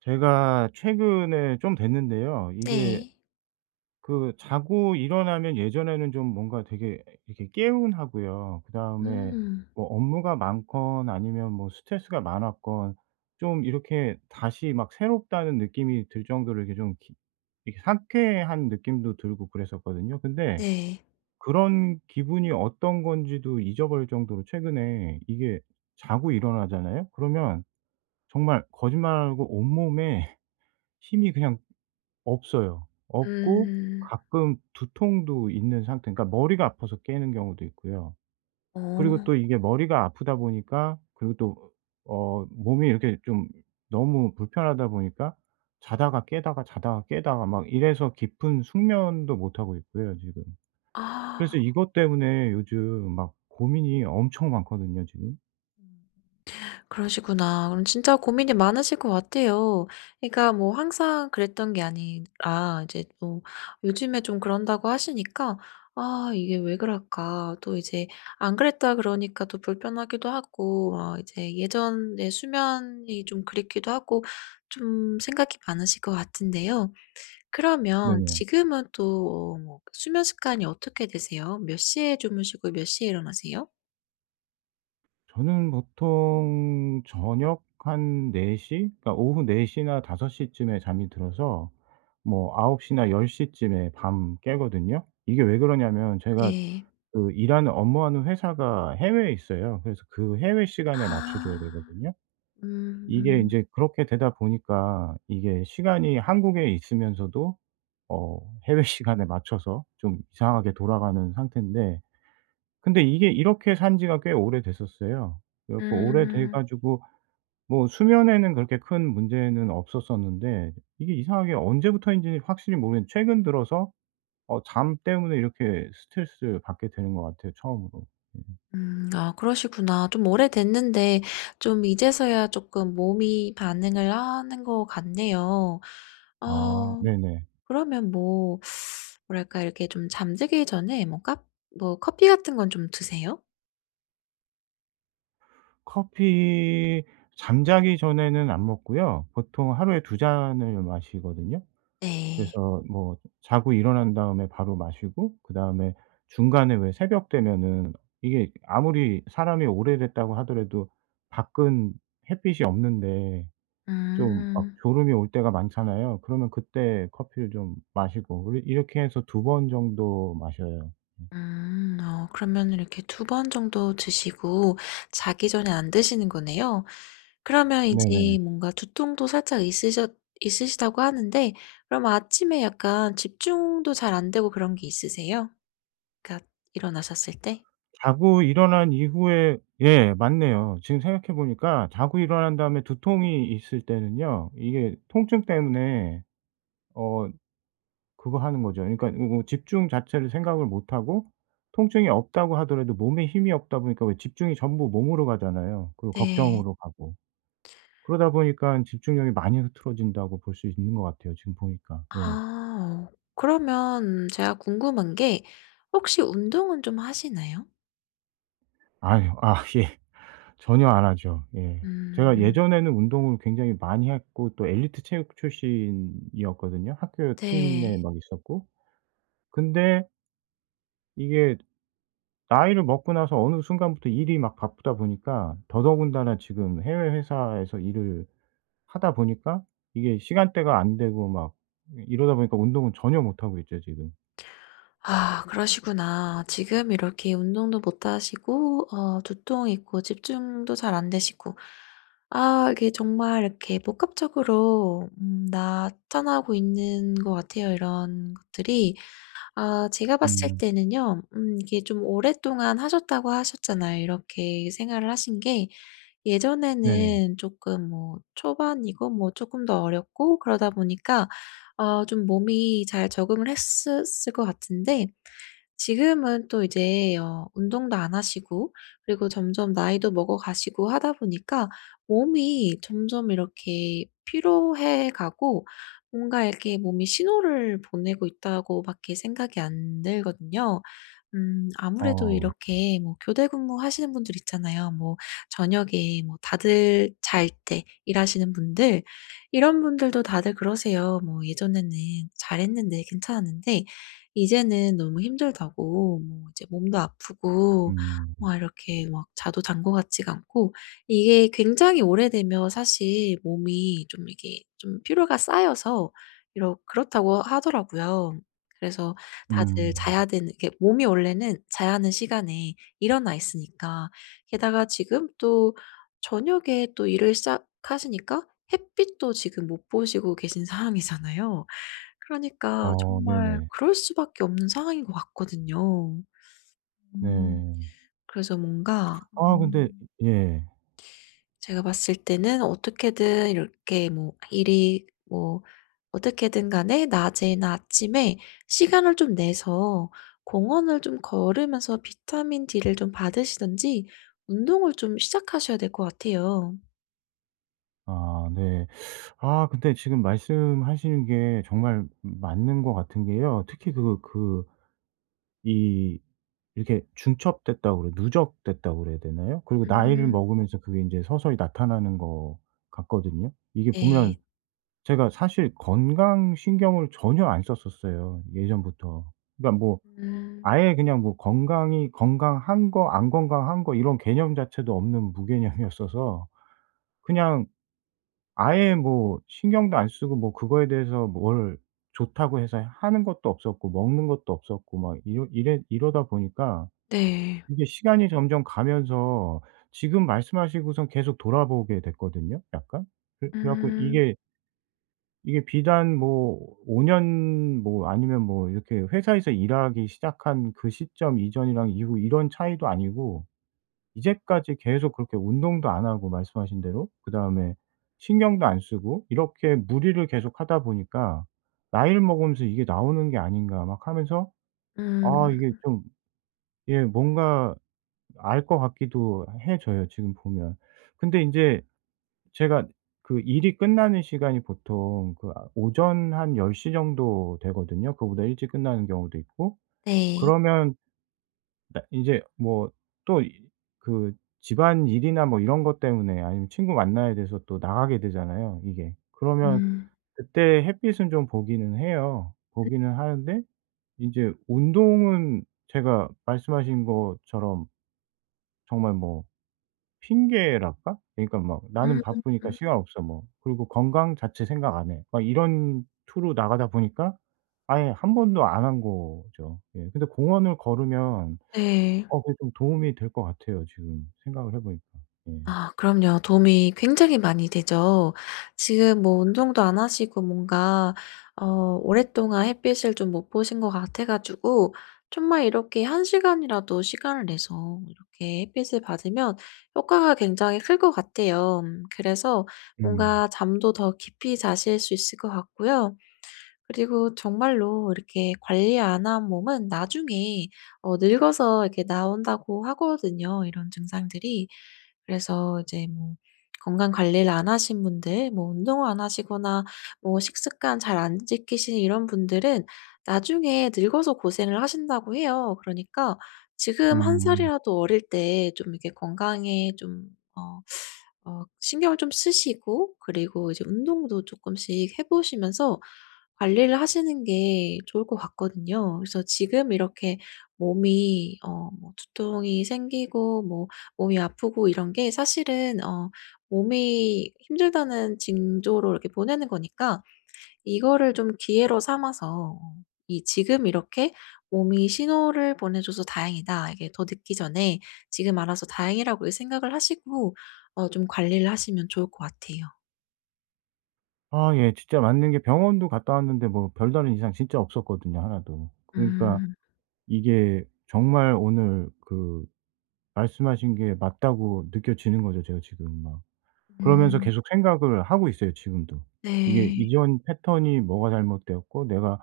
제가 최근에 좀 됐는데요. 이게 네. 그 자고 일어나면 예전에는 좀 뭔가 되게 이렇게 개운하고요. 그 다음에 음. 뭐 업무가 많건 아니면 뭐 스트레스가 많았건 좀 이렇게 다시 막 새롭다는 느낌이 들 정도로 이렇게 좀 기 이렇게 상쾌한 느낌도 들고 그랬었거든요. 근데 네. 그런 기분이 어떤 건지도 잊어버릴 정도로 최근에 이게 자고 일어나잖아요? 그러면 정말 거짓말 안 하고 온몸에 힘이 그냥 없어요. 없고 음. 가끔 두통도 있는 상태, 그러니까 머리가 아파서 깨는 경우도 있고요. 그리고 어. 또 이게 머리가 아프다 보니까 그리고 또 으 어 몸이 이렇게 좀 너무 불편하다 보니까 자다가 깨다가 자다가 깨다가 막 이래서 깊은 숙면도 못하고 있고요 지금. 아. 그래서 이것 때문에 요즘 막 고민이 엄청 많거든요 지금. 음음. 그러시구나. 그럼 진짜 고민이 많으실 것 같아요. 그러니까 뭐 항상 그랬던 게 아니라 이제 또 요즘에 좀 그런다고 하시니까 '아 이게 왜 그럴까?' 또 이제 안 그랬다 그러니까 또 불편하기도 하고 어 이제 예전의 수면이 좀 그립기도 하고 좀 생각이 많으실 것 같은데요. 그러면 네. 지금은 또 어 뭐 수면 습관이 어떻게 되세요? 몇 시에 주무시고 몇 시에 일어나세요? 저는 보통 저녁 한 4:00? 그러니까 오후 4:00 나 5:00 쯤에 잠이 들어서 뭐 9:00 나 10:00 쯤에 밤 깨거든요. 이게 왜 그러냐 하면 제가 네. 그 일하는 업무하는 회사가 해외에 있어요. 그래서 그 해외 시간에 맞춰 줘야 아. 되거든요. 이게 음. 인제 그렇게 되다 보니까 이게 시간이 한국에 있으면서도 어 해외 시간에 맞춰서 좀 이상하게 돌아가는 상태인데 근데 이게 이렇게 산 지가 꽤 오래됐었어요. 그래 갖고 오래돼 음. 가지고 뭐 수면에는 그렇게 큰 문제는 없었었는데 이게 이상하게 언제부터인지는 확실히 모르겠는데 최근 들어서 어 잠 때문에 이렇게 스트레스 받게 되는 것 같아요 처음으로. 음. 음 아 그러시구나. 좀 오래됐는데 좀 이제서야 쪼끔 몸이 반응을 하는 것 같네요. 어 아 네네. 그러면 뭐 뭐랄까 이렇게 좀 잠들기 전에 뭐 까 뭐 커피 같은 건 좀 드세요? 커피 잠자기 전에는 안 먹고요. 보통 하루에 2 잔을 마시거든요. 네. 그래서 뭐 자고 일어난 다음에 바로 마시고 그다음에 중간에 왜 새벽 되면은 이게 아무리 사람이 오래됐다고 하더라도 밖은 햇빛이 없는데 좀 막 음. 졸음이 올 때가 많잖아요. 그러면 그때 커피를 좀 마시고 우리 이렇게 해서 2 번 정도 마셔요. 음. 음 어 그러면은 이렇게 2 번 정도 드시고 자기 전에 안 드시는 거네요. 그러면 네네. 이제 뭔가 두통도 살짝 있으셨 있으시다고 하는데 그럼 아침에 약간 집중도 잘 안되고 그런 게 있으세요? 그러니까 일어나셨을 때? 자고 일어난 이후에 예 맞네요. 지금 생각해 보니까 자고 일어난 다음에 두통이 있을 때는요 이게 통증 때문에 어 그거 하는 거죠. 그러니까 으 뭐 집중 자체를 생각을 못 하고 통증이 없다고 하더라도 몸에 힘이 없다 보니까 왜 집중이 전부 몸으로 가잖아요. 그러고 네. 걱정으로 가고. 그러다 보니깐 집중력이 많이 흐트러진다고 볼 수 있는 것 같아요 지금 보니까. 예. 아어. 그러면 제가 궁금한 게 혹시 운동은 좀 하시나요? 아유. 아 예. 전혀 안 하죠. 예. 제가 음. 예전에는 운동을 굉장히 많이 했고 또 엘리트 체육 출신이었거든요 학교 팀에 네. 막 있었고. 근데 이게 나이를 먹고 나서 어느 순간부터 일이 막 바쁘다 보니까 더더군다나 지금 해외 회사에서 일을 하다 보니까 이게 시간대가 안 되고 막 이 이러다 보니까 운동은 전혀 못 하고 있죠 지금. 아 그러시구나. 지금 이렇게 운동도 못 하시고 어 두통 있고 집중도 잘 안되시고 아 이게 정말 이렇게 복합적으로 음 나타나고 있는 것 같아요 이런 것들이. 아 제가 봤을 음. 때는요 음 이게 좀 오랫동안 하셨다고 하셨잖아요 이렇게 생활을 하신 게. 네. 예전에는 쪼끔 뭐 초반이고 뭐 쪼끔 더 어렸고 그러다 보니까 아 좀 몸이 잘 적응을 했었을 것 같은데 지금은 또 이제 어 운동도 안 하시고 그리고 점점 나이도 먹어 가시고 하다 보니까 몸이 점점 이렇게 피로해 가고 뭔가 이렇게 '몸이 신호를 보내고 있다.'고 밖에 생각이 안 들거든요. 음 아무래도 어. 이렇게 뭐 교대 근무하시는 분들 있잖아요 뭐 저녁에 뭐 다들 잘 때 일하시는 분들 이런 분들도 다들 그러세요. 뭐 "예전에는 잘했는데 괜찮았는데 이제는 너무 힘들다."고 이제 "몸도 아프고 음. 막 이렇게 막 자도 잔 것 같지가 않고." 이게 굉장히 오래되면 사실 "몸이 좀 이게 좀 피로가 쌓여서 이러 그렇다."고 하더라고요. 그래서 다들 음. 자야 되는 이게 몸이 원래는 자야 하는 시간에 일어나 있으니까 게다가 지금 또 저녁에 또 일을 시작하시니까 햇빛도 지금 못 보시고 계신 상황이잖아요. 그러니까 어 정말 네네. 그럴 수밖에 없는 상황인 것 같거든요. 네. 아 음 근데 예. 그래서 뭔가 네. 아 근데 음 예. 제가 봤을 때는 어떻게든 이렇게 뭐 일이 뭐 어떻게든 간에 낮에나 아침에 시간을 좀 내서 공원을 좀 걸으면서 비타민 D를 좀 받으시든지 운동을 좀 시작하셔야 될 것 같아요. 아 네. 아 근데 지금 말씀하시는게 정말 맞는 것 같은 게요. 특히 그거 그 이 이렇게 중첩됐다고 그래 누적됐다고 그래야 되나요? 그리고 나이를 음. 먹으면서 그게 인제 서서히 나타나는 것 같거든요. 이게 보면 네. 제가 사실 건강 신경을 전혀 안 썼었어요 예전부터. 그러니까 뭐 음. 아예 그냥 뭐 건강이 건강한 거, 안 건강한 거 이런 개념 자체도 없는 무개념이었어서 그냥 아예 뭐 신경도 안 쓰고 뭐 그거에 대해서 뭘 좋다고 해서 하는 것도 없었고 먹는 것도 없었고 막 이러 이래 이러다 보니까 네. 이게 시간이 점점 가면서 지금 말씀하시고선 계속 돌아보게 됐거든요 약간. 그 그래 갖고 음. 이게 이게 비단 뭐 5 년 뭐 아니면 뭐 이렇게 회사에서 일하기 시작한 그 시점 이전이랑 이후 이런 차이도 아니고 이제까지 계속 그렇게 운동도 안 하고 말씀하신 대로 그다음에 신경도 안 쓰고 이렇게 무리를 계속 하다 보니까 나이를 먹으면서 이게 나오는 게 아닌가 막 하면서 음. 아 이게 좀 예 뭔가 알 것 같기도 해져요 지금 보면. 근데 인제 제가 그 일이 끝나는 시간이 보통 그 아 오전 한 10:00 정도 되거든요 그거보다 일찍 끝나는 경우도 있고. 네. 그러면 나 인제 뭐 또 이 그 집안일이나 뭐 이런 것 때문에 아니면 친구 만나야 돼서 또 나가게 되잖아요 이게. 그러면 음. 그때 햇빛은 좀 보기는 해요. 읍. 보기는 하는데 인제 운동은 제가 말씀하신 것처럼 정말 뭐 핑계랄까? 그러니까 막 '나는 바쁘니까 음. 시간 없어.' 뭐 그리고 '건강 자체 생각 안 해.' 막 이런 투로 나가다 보니까 아예 1 번도 안 한 거죠. 예. 근데 공원을 걸으면 네. 어 그게 좀 도움이 될 것 같아요 지금 생각을 해 보니까. 예. 아 그럼요. 도움이 굉장히 많이 되죠. 지금 뭐 운동도 안 하시고 뭔가 어 오랫동안 햇빛을 좀 못 보신 것 같아 가지고 정말 이렇게 1 시간이라도 시간을 내서 이렇게 햇빛을 받으면 효과가 굉장히 클 것 같아요. 그래서 음. 뭔가 잠도 더 깊이 자실 수 있을 것 같고요. 그리고 정말로 이렇게 관리 안 한 몸은 나중에 어 늙어서 이렇게 나온다고 하거든요 이런 증상들이. 그래서 이제 뭐 건강 관리를 안 하신 분들 뭐 운동을 안 하시거나 뭐 식습관 잘 안 지키시는 이런 분들은 나중에 늙어서 고생을 하신다고 해요. 그러니까 지금 1 음. 살이라도 어릴 때 좀 이렇게 건강에 좀 어 어 신경을 좀 쓰시고 그리고 이제 운동도 쪼끔씩 해 보시면서 관리를 하시는 게 좋을 것 같거든요. 그래서 지금 이렇게 몸이 어 뭐 두통이 생기고 뭐 몸이 아프고 이런 게 사실은 어 몸이 힘들다는 징조를 이렇게 보내는 거니까 이거를 좀 기회로 삼아서 '이 지금 이렇게 몸이 신호를 보내줘서 다행이다.' 이게 더 늦기 전에 지금 알아서 다행이라고 생각을 하시고 어 좀 관리를 하시면 좋을 것 같아요. 아 예 진짜 맞는 게 병원도 갔다 왔는데 뭐 별다른 이상 진짜 없었거든요 하나도. 그러니까 음. 이게 정말 오늘 그 말씀하신 게 맞다고 느껴지는 거죠 제가 지금 막. 그러면서 음. 계속 생각을 하고 있어요 지금도. 이게 네. 이전 패턴이 뭐가 잘못되었고 내가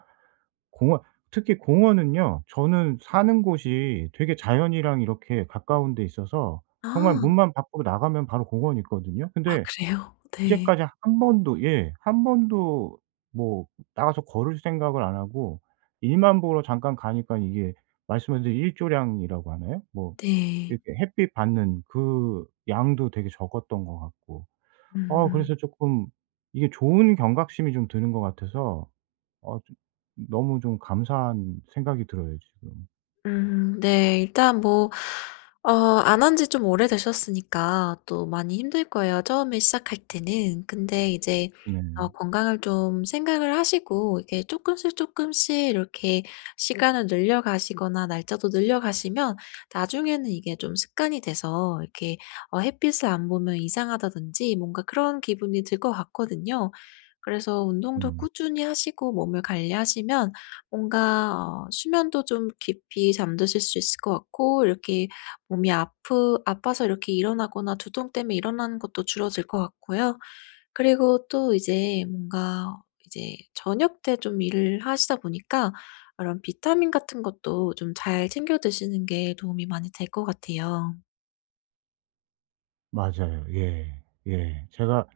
공원 특히 공원은요, 저는 사는 곳이 되게 자연이랑 이렇게 가까운 데 있어서 정말 아. 문만 밖으로 나가면 바로 공원이 있거든요. 아 근데 그래요? 네. 이제까지 1 번도 예 1 번도 뭐 나가서 걸을 생각을 안 하고 일만 보러 잠깐 가니까 이게 말씀한 이제 일조량이라고 하나요? 뭐 네. 이렇게 햇빛 받는 그 양도 되게 적었던 것 같고 어 그래서 음. 쪼끔 이게 좋은 경각심이 좀 드는 것 같아서 어 좀 너무 좀 감사한 생각이 들어요 지금. 음. 네 일단 뭐 어 안 한 지 좀 오래되셨으니까 또 많이 힘들 거예요 처음에 시작할 때는. 근데 이제 어 네. 건강을 좀 생각을 하시고 이게 쪼끔씩 쪼끔씩 이렇게 시간을 늘려가시거나 날짜도 늘려가시면 나중에는 이게 좀 습관이 돼서 이렇게 '어 햇빛을 안 보면 이상하다.'든지 뭔가 그런 기분이 들 것 같거든요. 그래서 운동도 음. 꾸준히 하시고 몸을 관리하시면 뭔가 어 수면도 좀 깊이 잠드실 수 있을 것 같고 이렇게 몸이 아프 아파서 이렇게 일어나거나 두통 때문에 일어나는 것도 줄어들 것 같고요. 그리고 또 이제 뭔가 이제 저녁 때 좀 일을 하시다 보니까 이런 비타민 같은 것도 좀 잘 챙겨 드시는 게 도움이 많이 될 것 같아요. 맞아요. 예. 예. 제가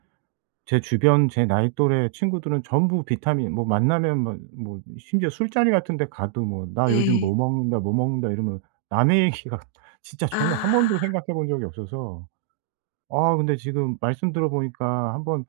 제 주변 제 나이 또래 친구들은 전부 비타민 뭐 만나면 막 뭐 심지어 술자리 같은 데 가도 뭐 "나 요즘 뭐 네. 먹는다. 뭐 먹는다." 이러면 남의 얘기 같 진짜 저는 1 아. 번도 생각해 본 적이 없어서. 아 근데 지금 말씀 들어보니까 한번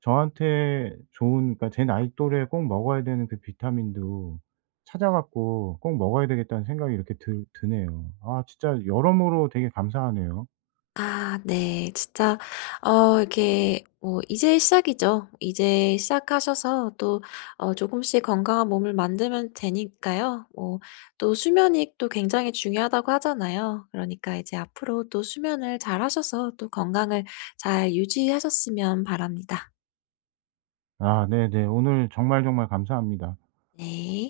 저한테 좋은 그니까 '제 나이 또래에 꼭 먹어야 되는 그 비타민도 찾아 갖고 꼭 먹어야 되겠다.'는 생각이 이렇게 들 드네요. 아 진짜 여러모로 되게 감사하네요. 아. 네. 진짜 어 이렇게 뭐 이제 시작이죠. 이제 시작하셔서 또 어 쪼금씩 건강한 몸을 만들면 되니까요. 뭐 또 수면이 또 굉장히 중요하다고 하잖아요. 그러니까 이제 앞으로 또 수면을 잘하셔서 또 건강을 잘 유지하셨으면 바랍니다. 아 네네. 오늘 정말, 정말 감사합니다. 네.